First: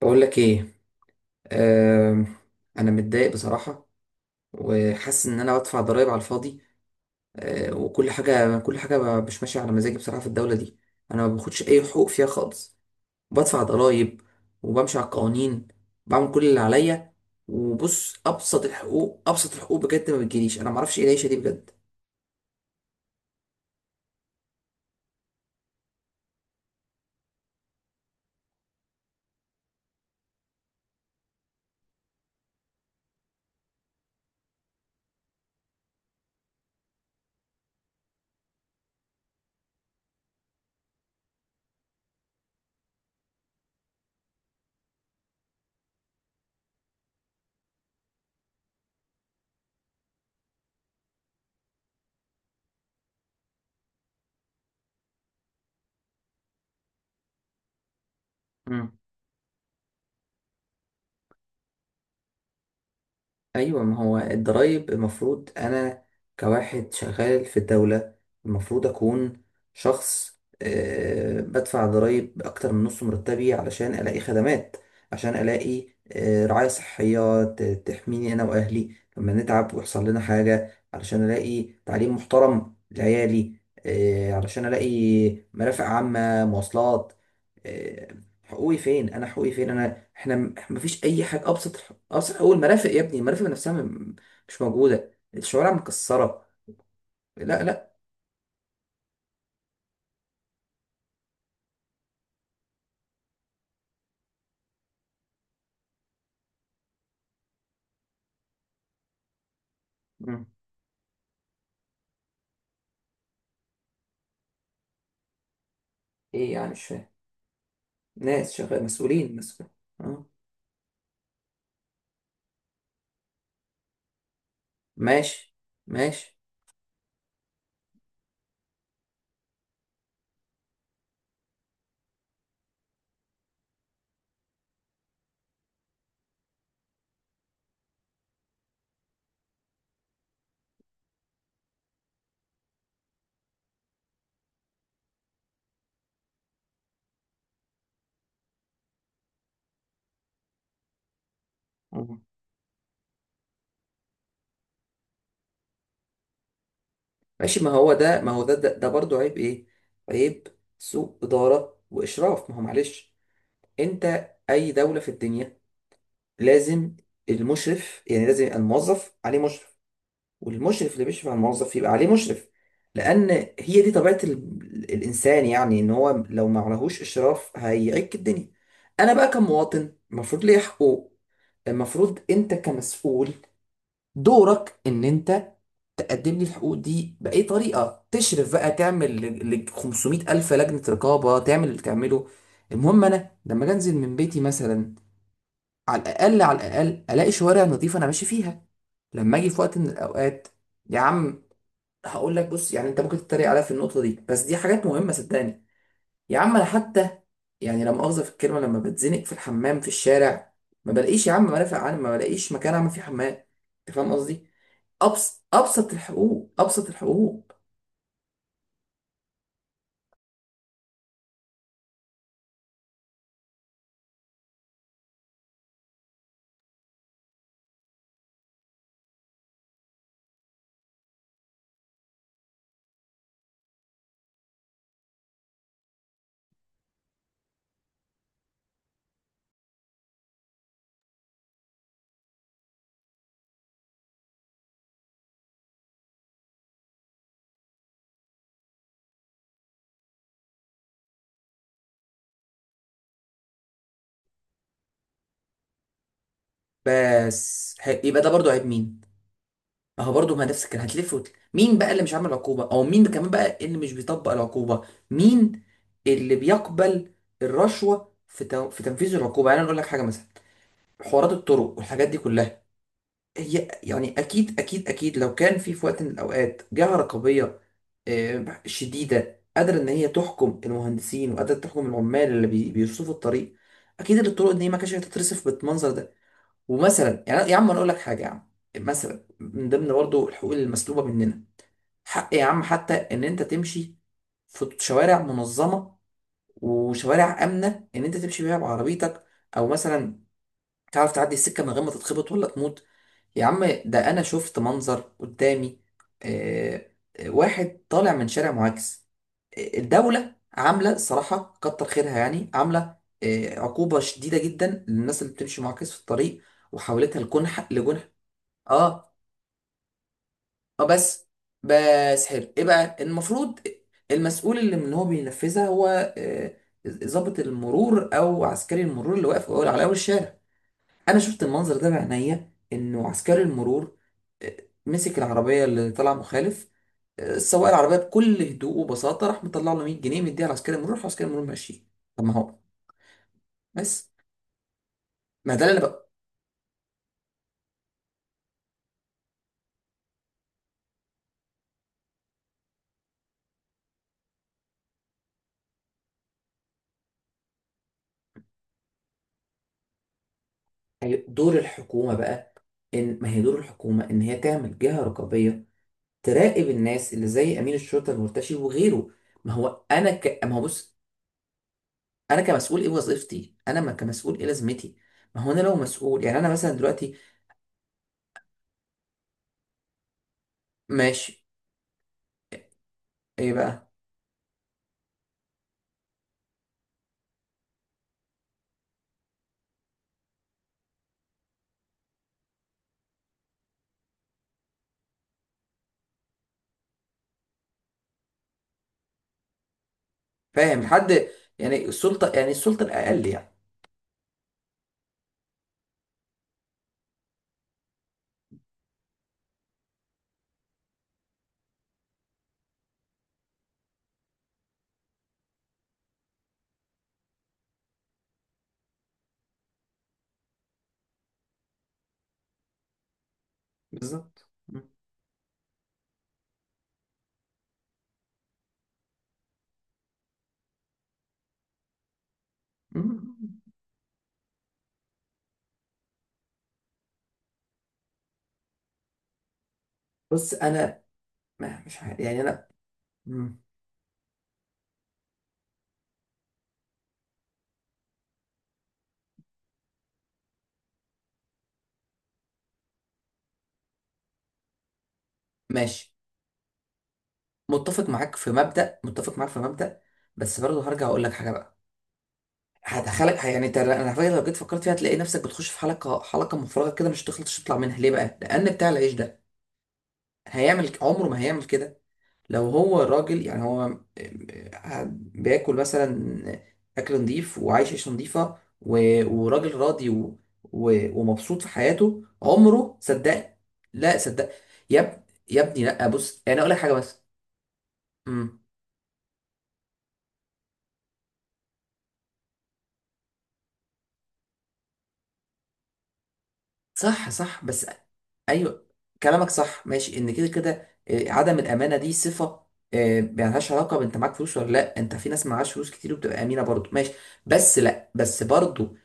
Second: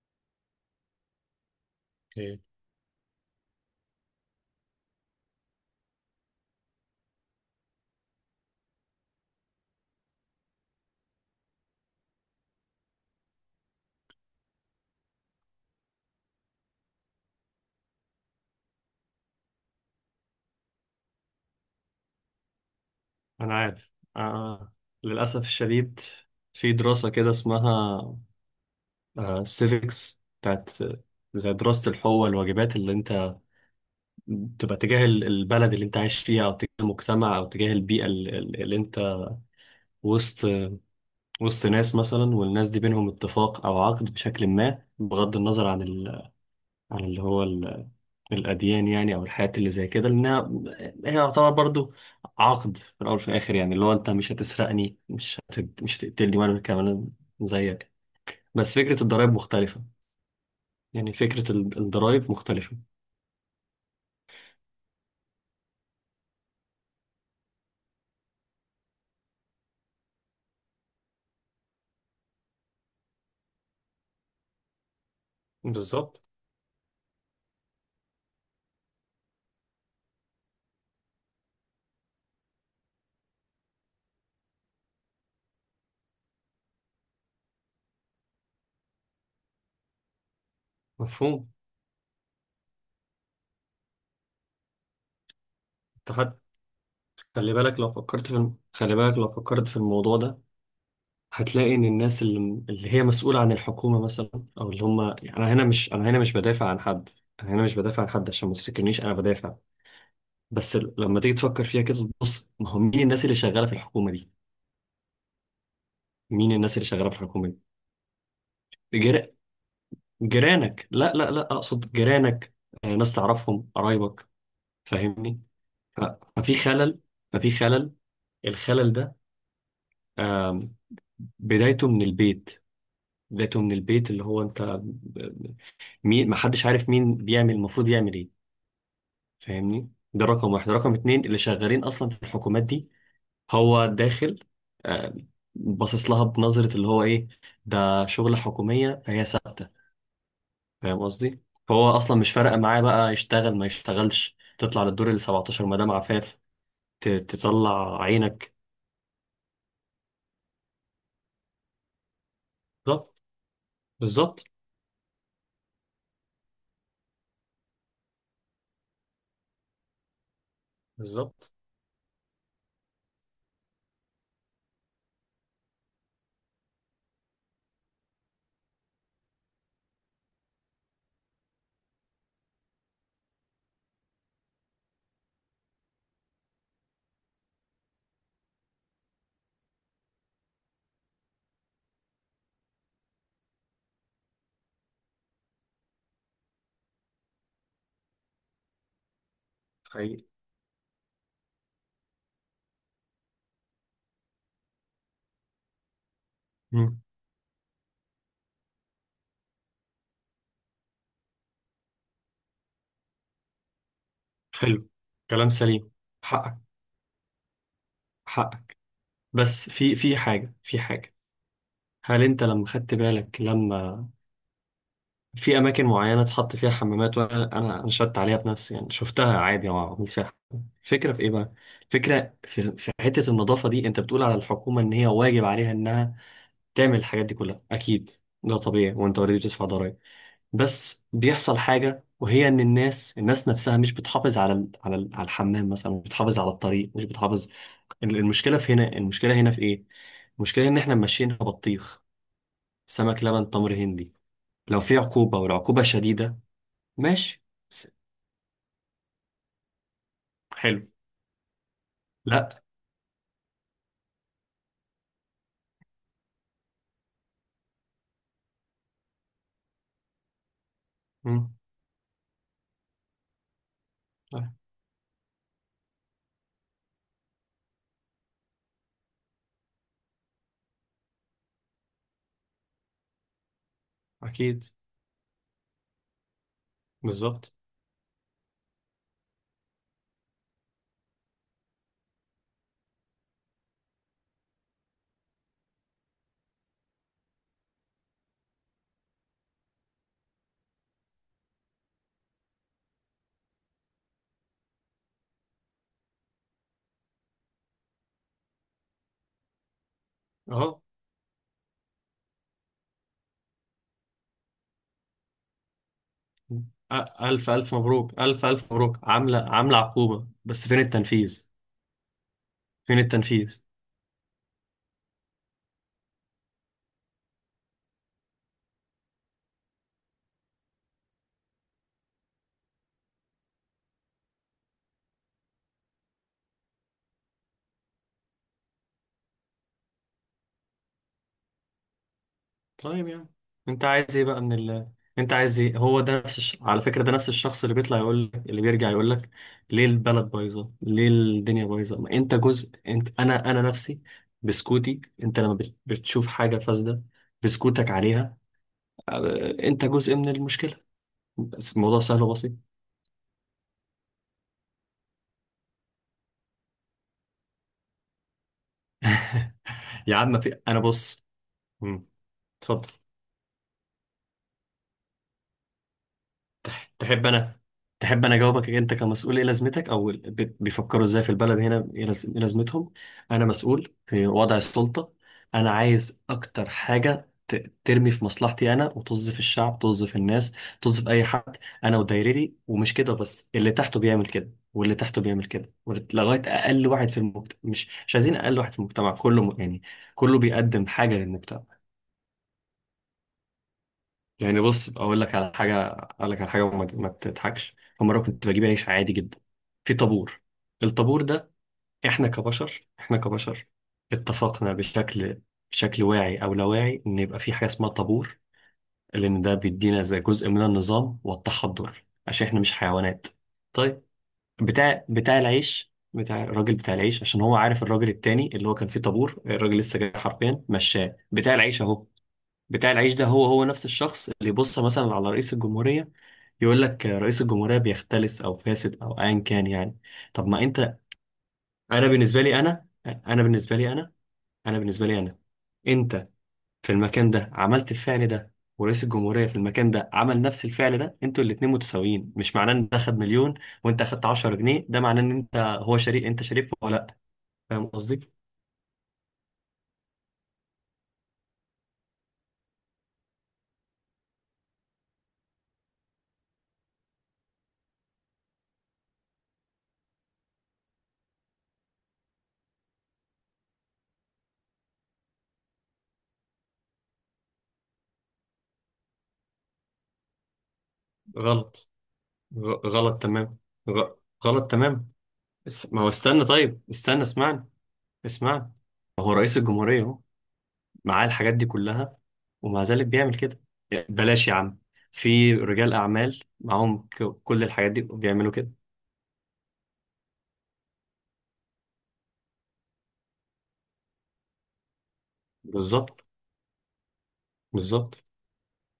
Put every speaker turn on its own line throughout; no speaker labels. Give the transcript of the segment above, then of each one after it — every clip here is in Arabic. بقول لك ايه. آم،
اوكي،
انا متضايق بصراحه، وحاسس ان انا بدفع ضرائب على الفاضي. وكل حاجه مش ماشيه على مزاجي بصراحه في الدوله دي. انا ما باخدش اي حقوق فيها خالص، بدفع ضرائب، وبمشي على القوانين، بعمل كل اللي عليا. وبص، ابسط الحقوق بجد ما بتجيليش، انا ما اعرفش ايه العيشه دي بجد.
انا عارف. آه. للاسف الشديد، في دراسه كده اسمها سيفكس بتاعت، زي دراسه الحقوق والواجبات اللي انت تبقى تجاه البلد اللي انت عايش فيها، او تجاه المجتمع، او تجاه البيئه اللي انت وسط وسط ناس مثلا، والناس دي بينهم اتفاق او عقد بشكل ما، بغض النظر عن ال... عن اللي هو الأديان يعني، أو الحاجات اللي زي كده، لأنها هي يعتبر برضو عقد في الأول وفي الآخر، يعني اللي هو أنت مش هتسرقني، مش هتقتلني، وأنا كمان زيك. بس فكرة الضرايب مختلفة، يعني فكرة الضرايب مختلفة.
ايوه، ما هو الضرايب المفروض انا كواحد شغال في الدولة المفروض اكون شخص بدفع ضرايب اكتر من نص مرتبي علشان الاقي خدمات، عشان الاقي
بالظبط.
رعاية صحية تحميني انا واهلي لما نتعب ويحصل لنا حاجة، علشان الاقي تعليم محترم لعيالي، علشان الاقي مرافق عامة، مواصلات، آه، حقوقي فين انا؟ حقوقي فين انا؟ احنا مفيش اي
مفهوم.
حاجه. ابسط اول مرافق يا ابني، المرافق نفسها مش موجوده، الشوارع
أنت حت-
مكسره.
خلي
لا
بالك لو
لا
فكرت في الموضوع ده، هتلاقي إن الناس اللي هي مسؤولة عن الحكومة مثلا، أو اللي هم يعني، أنا هنا مش بدافع عن حد، أنا هنا مش بدافع عن حد عشان ما تفتكرنيش أنا بدافع.
مم.
بس لما تيجي تفكر فيها كده، بص ما هو مين الناس اللي شغاله في الحكومه دي؟
ايه
مين
يعني؟
الناس
مش
اللي
فاهم.
شغاله في الحكومه دي؟
ناس شغال،
جر...
مسؤول. اه.
جيرانك. لا لا لا، اقصد جيرانك، ناس تعرفهم قرايبك. فاهمني؟
ماشي،
ف-
ماشي.
ففي خلل ففي خلل. الخلل ده، آم، بدايته من البيت، بدايته من البيت اللي هو انت ب- مين ما حدش عارف مين بيعمل، المفروض يعمل ايه؟ فاهمني؟ ده رقم واحد. رقم اتنين، اللي شغالين اصلا في الحكومات دي هو داخل، آه، باصص لها بنظرة اللي هو ايه، ده شغلة حكومية هي ثابتة. فاهم قصدي؟ فهو اصلا
مم.
مش فارقة معاه بقى، يشتغل ما يشتغلش، تطلع للدور ال 17 مدام عفاف،
ماشي، ما هو
تطلع
ده،
عينك.
ده برضه عيب، ايه عيب؟ سوء اداره واشراف. ما هو معلش
بالظبط.
انت،
بالظبط.
اي دوله في الدنيا لازم المشرف، يعني لازم الموظف عليه مشرف، والمشرف اللي بيشرف على
بالظبط.
الموظف يبقى عليه مشرف. لان هي دي طبيعه الانسان، يعني ان هو لو ما عليهوش اشراف هيعك الدنيا. انا بقى كمواطن المفروض ليا حقوق، المفروض انت كمسؤول دورك ان انت تقدم لي الحقوق دي باي طريقه. تشرف بقى، تعمل 500 الف لجنه رقابه، تعمل اللي تعمله. المهم انا لما أجي انزل من بيتي مثلا، على الاقل الاقي شوارع نظيفه انا ماشي فيها. لما اجي في وقت من
حقيقي.
الاوقات يا عم، هقول لك بص، يعني انت ممكن تتريق عليا في النقطه دي بس دي حاجات مهمه صدقني. يا عم انا
مم.
حتى، يعني لا مؤاخذه في الكلمه، لما بتزنق في الحمام في الشارع ما بلاقيش يا عم مرافق عام، ما بلاقيش مكان اعمل فيه حمام. انت فاهم قصدي؟
حلو.
ابسط،
كلام سليم. حقك.
ابسط الحقوق.
حقك. بس في في حاجة، في حاجة. هل انت لما خدت بالك، لما في اماكن معينه اتحط فيها حمامات، وانا انا نشدت عليها بنفسي يعني، شفتها عادي وعملت فيها حمام. الفكره في ايه بقى؟ الفكره في حته النظافه دي. انت بتقول على الحكومه ان هي واجب عليها انها تعمل الحاجات دي كلها، اكيد ده طبيعي، وانت اوريدي بتدفع ضرائب. بس بيحصل حاجه، وهي ان الناس نفسها مش بتحافظ على على الحمام مثلا، مش بتحافظ على الطريق، مش بتحافظ. المشكله هنا في ايه؟ المشكله ان احنا ماشيين بطيخ سمك لبن تمر هندي. لو في عقوبة والعقوبة شديدة. ماشي. س-
يبقى ده برضو عيب مين؟ ما هو برضو ما نفس الكلام،
حلو.
مين بقى اللي مش عامل عقوبه؟
لا.
او مين كمان بقى اللي مش بيطبق العقوبه؟ مين اللي بيقبل الرشوه في تنفيذ العقوبه؟ يعني انا اقول لك حاجه مثلا، حوارات
مم.
الطرق والحاجات دي كلها، هي يعني
لا.
اكيد لو كان في وقت من الاوقات جهه رقابيه شديده قادره ان هي تحكم المهندسين، وقادره تحكم العمال اللي بيرصفوا الطريق، اكيد ان الطرق دي
اكيد.
ما كانتش هتترصف بالمنظر ده. ومثلا يعني يا
بالظبط.
عم، انا اقول لك حاجه يا عم، مثلا من ضمن برضه الحقوق المسلوبه مننا، حق يا عم حتى ان انت تمشي في شوارع منظمه، وشوارع امنه ان انت تمشي فيها بعربيتك، او مثلا تعرف تعدي السكه من غير ما تتخبط ولا تموت. يا عم ده انا شفت منظر قدامي، آه، واحد طالع من شارع معاكس. الدولة
اهو.
عاملة صراحة كتر خيرها، يعني عاملة عقوبة شديدة جدا للناس اللي بتمشي معاكس في الطريق،
مم.
وحولتها
الف
لجنح،
الف
لجنح.
مبروك، الف الف مبروك.
اه،
عامله عقوبه، بس فين
اه بس،
التنفيذ؟
بس حلو، ايه بقى
فين
المفروض؟
التنفيذ؟
المسؤول اللي هو بينفذها هو آه، ضابط المرور او عسكري المرور اللي واقف على اول الشارع. انا شفت المنظر ده بعينيا، انه عسكري المرور آه، مسك العربيه اللي طلع مخالف، سواق العربيه بكل هدوء وبساطه راح مطلع له 100 جنيه، مديها لعسكري المرور، راح عسكري المرور ماشي. طب ما هو،
طيب يعني انت
بس،
عايز ايه بقى انت
ما
عايز
ده اللي انا
ايه؟ هو
بقى،
ده على فكره، ده نفس الشخص اللي بيطلع يقول لك، اللي بيرجع يقول لك، ليه البلد بايظه، ليه الدنيا بايظه؟ ما انت جزء، انت، انا نفسي بسكوتي، انت لما بتشوف حاجه فاسده بسكوتك عليها، أ- انت جزء من المشكله.
أيوة، دور
بس الموضوع
الحكومه
سهل
بقى،
وبسيط.
ان ما هي دور الحكومه ان هي تعمل جهه رقابيه، تراقب الناس اللي زي امين الشرطه المرتشي وغيره.
يا عم، ما
ما هو
في، انا
بص،
بص. مم.
انا كمسؤول ايه
اتفضل.
وظيفتي انا؟ ما كمسؤول ايه لازمتي؟ ما هو انا لو مسؤول، يعني انا مثلا دلوقتي،
تحب انا تحب انا اجاوبك، انت كمسؤول ايه لازمتك، او بيفكروا ازاي
ماشي،
في البلد هنا ايه إيه لازمتهم؟ انا
ايه بقى؟
مسؤول في وضع السلطة، انا عايز اكتر حاجة ترمي في مصلحتي انا، وطز في الشعب، طز في الناس، طز في اي حد. انا ودايرتي، ومش كده بس، اللي تحته بيعمل كده، واللي تحته بيعمل كده، وال- لغايه اقل واحد في المجتمع، مش عايزين اقل واحد في المجتمع كله يعني كله
فاهم
بيقدم حاجه
حد؟
للمجتمع.
يعني السلطه، الاقل يعني.
يعني بص، اقول لك على حاجه، اقول لك على حاجه، وما ما تضحكش. فمره كنت بجيب عيش عادي جدا، في طابور. الطابور ده، احنا كبشر، احنا كبشر اتفقنا بشكل واعي او لا واعي، ان يبقى في حاجه اسمها طابور، لان ده بيدينا زي جزء من النظام والتحضر، عشان احنا مش حيوانات. طيب،
بالظبط. مم.
بتاع العيش، بتاع الراجل بتاع العيش، عشان هو عارف الراجل التاني اللي هو كان فيه طابور، الراجل لسه جاي حرفيا، مشاه بتاع العيش اهو. بتاع العيش ده،
مم.
هو نفس الشخص اللي يبص مثلا على رئيس الجمهورية، يقول لك رئيس الجمهورية بيختلس او فاسد او ايا كان، يعني طب
بص
ما انت.
انا، ما مش
انا
عارف يعني
بالنسبة لي
انا.
انا انا
مم.
بالنسبة لي انا انا بالنسبة لي انا، انت في المكان ده عملت الفعل ده، ورئيس الجمهورية في المكان ده عمل نفس الفعل ده، انتوا الاتنين متساويين. مش معناه ان ده خد مليون وانت اخدت 10 جنيه، ده معناه ان انت هو
ماشي،
شريك. انت شريك ولا لا؟ فاهم قصدي؟
متفق معاك في مبدأ، بس برضه هرجع اقول لك حاجه بقى، هدخلك. يعني انت، انا على فكرة لو جيت فكرت فيها هتلاقي نفسك بتخش في حلقه، حلقه مفرغه كده مش تخلطش تطلع منها. ليه بقى؟ لان بتاع العيش ده هيعمل عمره ما هيعمل كده. لو هو راجل يعني، هو قاعد بياكل مثلا اكل نظيف، وعايش عيشه نظيفه، وراجل راضي ومبسوط في
غلط.
حياته، عمره
غلط
صدق.
تمام. غ-
لا، صدق.
غلط
يا
تمام.
اب... يا ابني
ما
لا،
هو
بص
استنى،
انا اقول لك
طيب
حاجه بس.
استنى، اسمعني،
امم
اسمعني. هو رئيس الجمهورية اهو، معاه الحاجات دي كلها، ومع ذلك بيعمل كده. بلاش يا عم، في رجال أعمال معاهم
صح، صح
كل
بس،
الحاجات دي وبيعملوا كده.
ايوه كلامك صح، ماشي ان كده كده عدم الامانه دي صفه، يعني ملهاش علاقه بانت معاك فلوس ولا لا، انت في ناس معهاش فلوس كتير
بالظبط.
وبتبقى امينه برضه، ماشي. بس لا،
بالظبط.
بس برضه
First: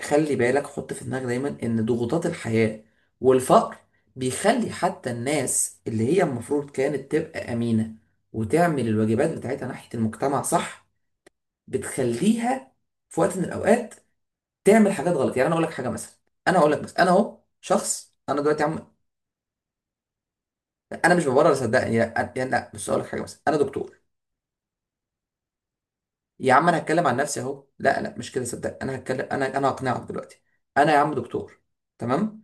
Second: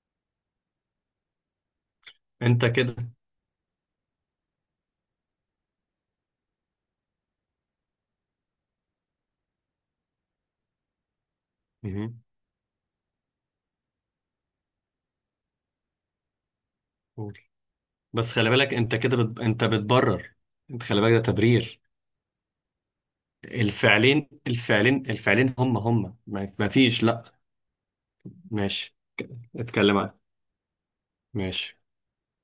خلي بالك، حط في دماغك دايما ان ضغوطات
انت
الحياة
كده.
والفقر بيخلي حتى الناس اللي هي المفروض كانت تبقى أمينة وتعمل الواجبات بتاعتها ناحية المجتمع صح،
مهم.
بتخليها في وقت من الأوقات تعمل حاجات غلط. يعني أنا أقول لك حاجة مثلا، أنا أقول لك مثلا أنا
قول.
أهو شخص
بس
أنا
خلي
دلوقتي
بالك
عم.
انت كده انت بتبرر. انت خلي بالك
أنا
ده
مش ببرر
تبرير.
صدقني، لا أنا- يعني لا بس أقول لك حاجة مثلا، أنا دكتور.
الفعلين الفعلين، هم
يا
ما
عم
ما
انا
فيش،
هتكلم عن
لا.
نفسي اهو، لا لا مش كده صدق، انا
ماشي.
هتكلم، انا
اتكلم
هقنعك
عنه.
دلوقتي. انا يا عم دكتور،
ماشي.
تمام؟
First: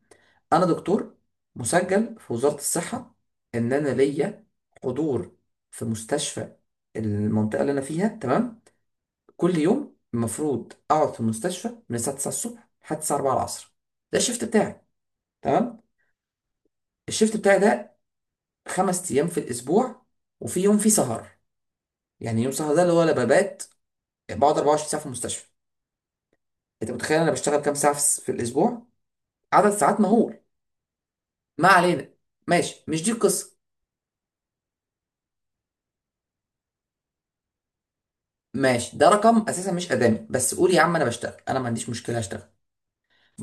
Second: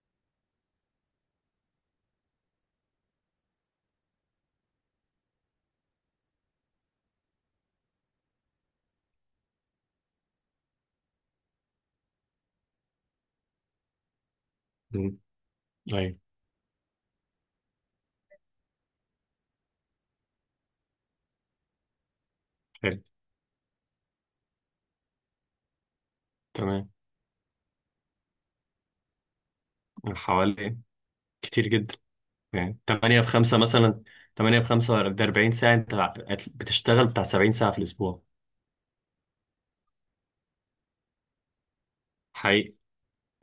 انا دكتور مسجل في وزارة الصحة، ان انا ليا حضور في مستشفى المنطقة اللي انا فيها، تمام. كل يوم المفروض اقعد في المستشفى من الساعة 9 الصبح لحد الساعة 4 العصر. ده الشيفت بتاعي،
مم.
تمام.
طيب.
الشيفت بتاعي ده خمس ايام في الاسبوع، وفي يوم فيه سهر، يعني يوم سهر ده اللي
حلو.
هو انا ببات، بقعد 24 ساعة في المستشفى.
تمام.
انت متخيل انا بشتغل كام ساعه في الاسبوع؟ عدد ساعات مهول.
حوالي.
ما
كتير جدا.
علينا،
يعني
ماشي مش دي
8
القصه.
بخمسة مثلا، 8 بخمسة ده 40 ساعة، انت بتشتغل بتاع 70 ساعة في الأسبوع.
ماشي، ده رقم اساسا مش ادامي، بس قول يا عم انا بشتغل، انا ما عنديش مشكله اشتغل.
حقيقي.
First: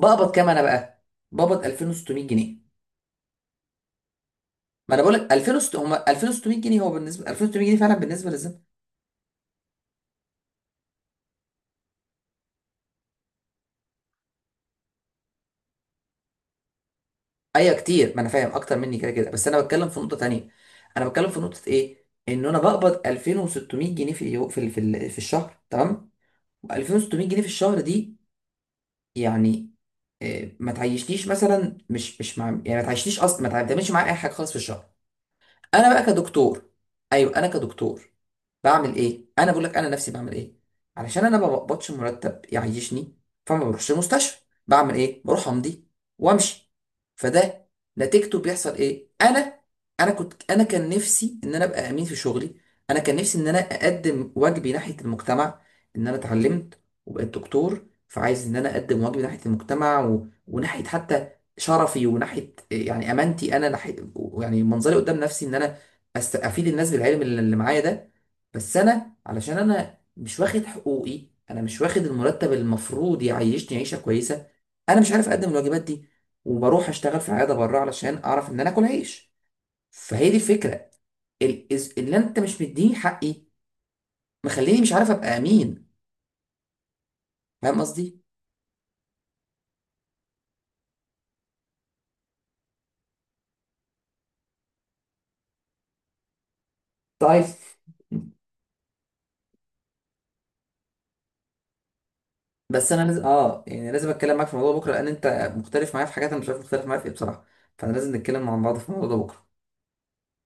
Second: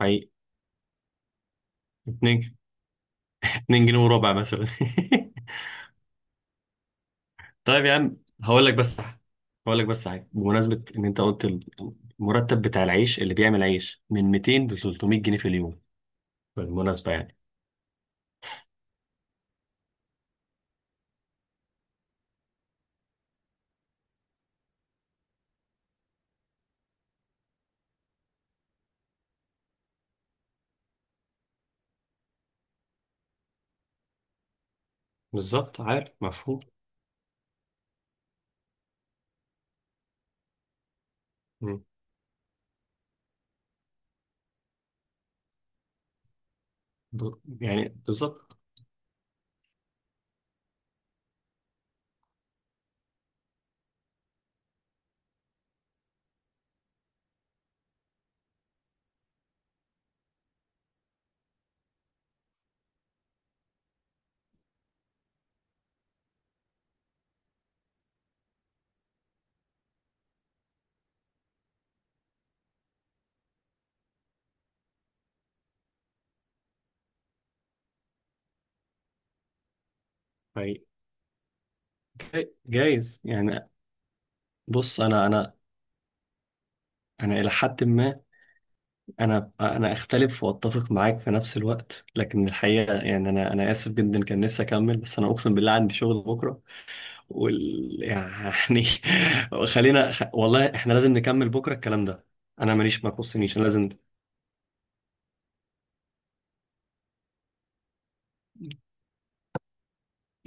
حقيقي.
كام انا بقى؟ بقبض 2600
2،
جنيه
2 جنيه وربع مثلا.
ما انا بقول لك 2600 هم، 2600 جنيه هو بالنسبه، 2600 جنيه
طيب يا
فعلا
عم،
بالنسبه للزمن.
هقول لك بس هقول لك بس حاجة بمناسبة إن أنت قلت المرتب بتاع العيش اللي بيعمل عيش من 200 ل 300 جنيه في اليوم، بالمناسبة يعني.
ايوه كتير، ما انا فاهم اكتر مني كده كده، بس انا بتكلم في نقطه تانية. انا بتكلم في نقطه ايه، ان انا بقبض 2600 جنيه في اليو... في ال... في, ال... في الشهر، تمام. و2600 جنيه في الشهر دي يعني ما تعيشنيش مثلا، مش مش مع يعني ما تعيشنيش اصلا، ما تعملش معايا اي حاجه خالص في الشهر.
بالظبط.
انا بقى
عارف. مفهوم.
كدكتور، ايوه انا كدكتور بعمل ايه؟ انا بقول لك انا نفسي بعمل ايه، علشان انا ما
مم.
بقبضش مرتب يعيشني فما بروحش المستشفى. بعمل ايه؟ بروح امضي وامشي.
ب...
فده
يعني
نتيجته
بالظبط.
بيحصل ايه؟ انا كان نفسي ان انا ابقى امين في شغلي، انا كان نفسي ان انا اقدم واجبي ناحية المجتمع، ان انا اتعلمت وبقيت دكتور فعايز ان انا اقدم واجبي ناحية المجتمع وناحية حتى شرفي، وناحية يعني امانتي انا ناحية، يعني منظري قدام نفسي، ان انا افيد الناس بالعلم اللي معايا ده. بس انا علشان انا مش واخد حقوقي، انا مش واخد المرتب اللي المفروض يعيشني عيشه كويسه، انا مش عارف اقدم الواجبات دي، وبروح اشتغل في عياده بره علشان اعرف ان انا اكل عيش. فهي دي
حقيقي.
الفكره، اللي انت مش مديني
جايز
حقي
يعني.
مخليني مش
بص،
عارف ابقى امين.
أنا إلى
فاهم
حد ما،
قصدي؟
انا اختلف واتفق معاك في نفس الوقت، لكن الحقيقه يعني، انا اسف جدا، كان نفسي اكمل، بس انا اقسم بالله عندي شغل بكره
طيب
وال يعني. خلينا، والله احنا لازم نكمل بكره الكلام ده، انا
بس
ماليش،
انا
ما
لازم،
يخصنيش، انا
اه
لازم.
يعني لازم اتكلم معاك في الموضوع بكره، لان انت مختلف معايا في حاجات، انا مش عارف مختلف معايا في ايه بصراحه، فانا لازم نتكلم مع بعض في الموضوع ده بكره.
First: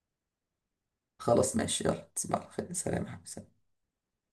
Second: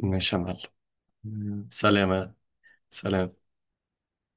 ماشي يا
خلاص
معلم.
ماشي، يلا
سلام.
تصبح على خير، سلام يا
سلام.
حبيبي.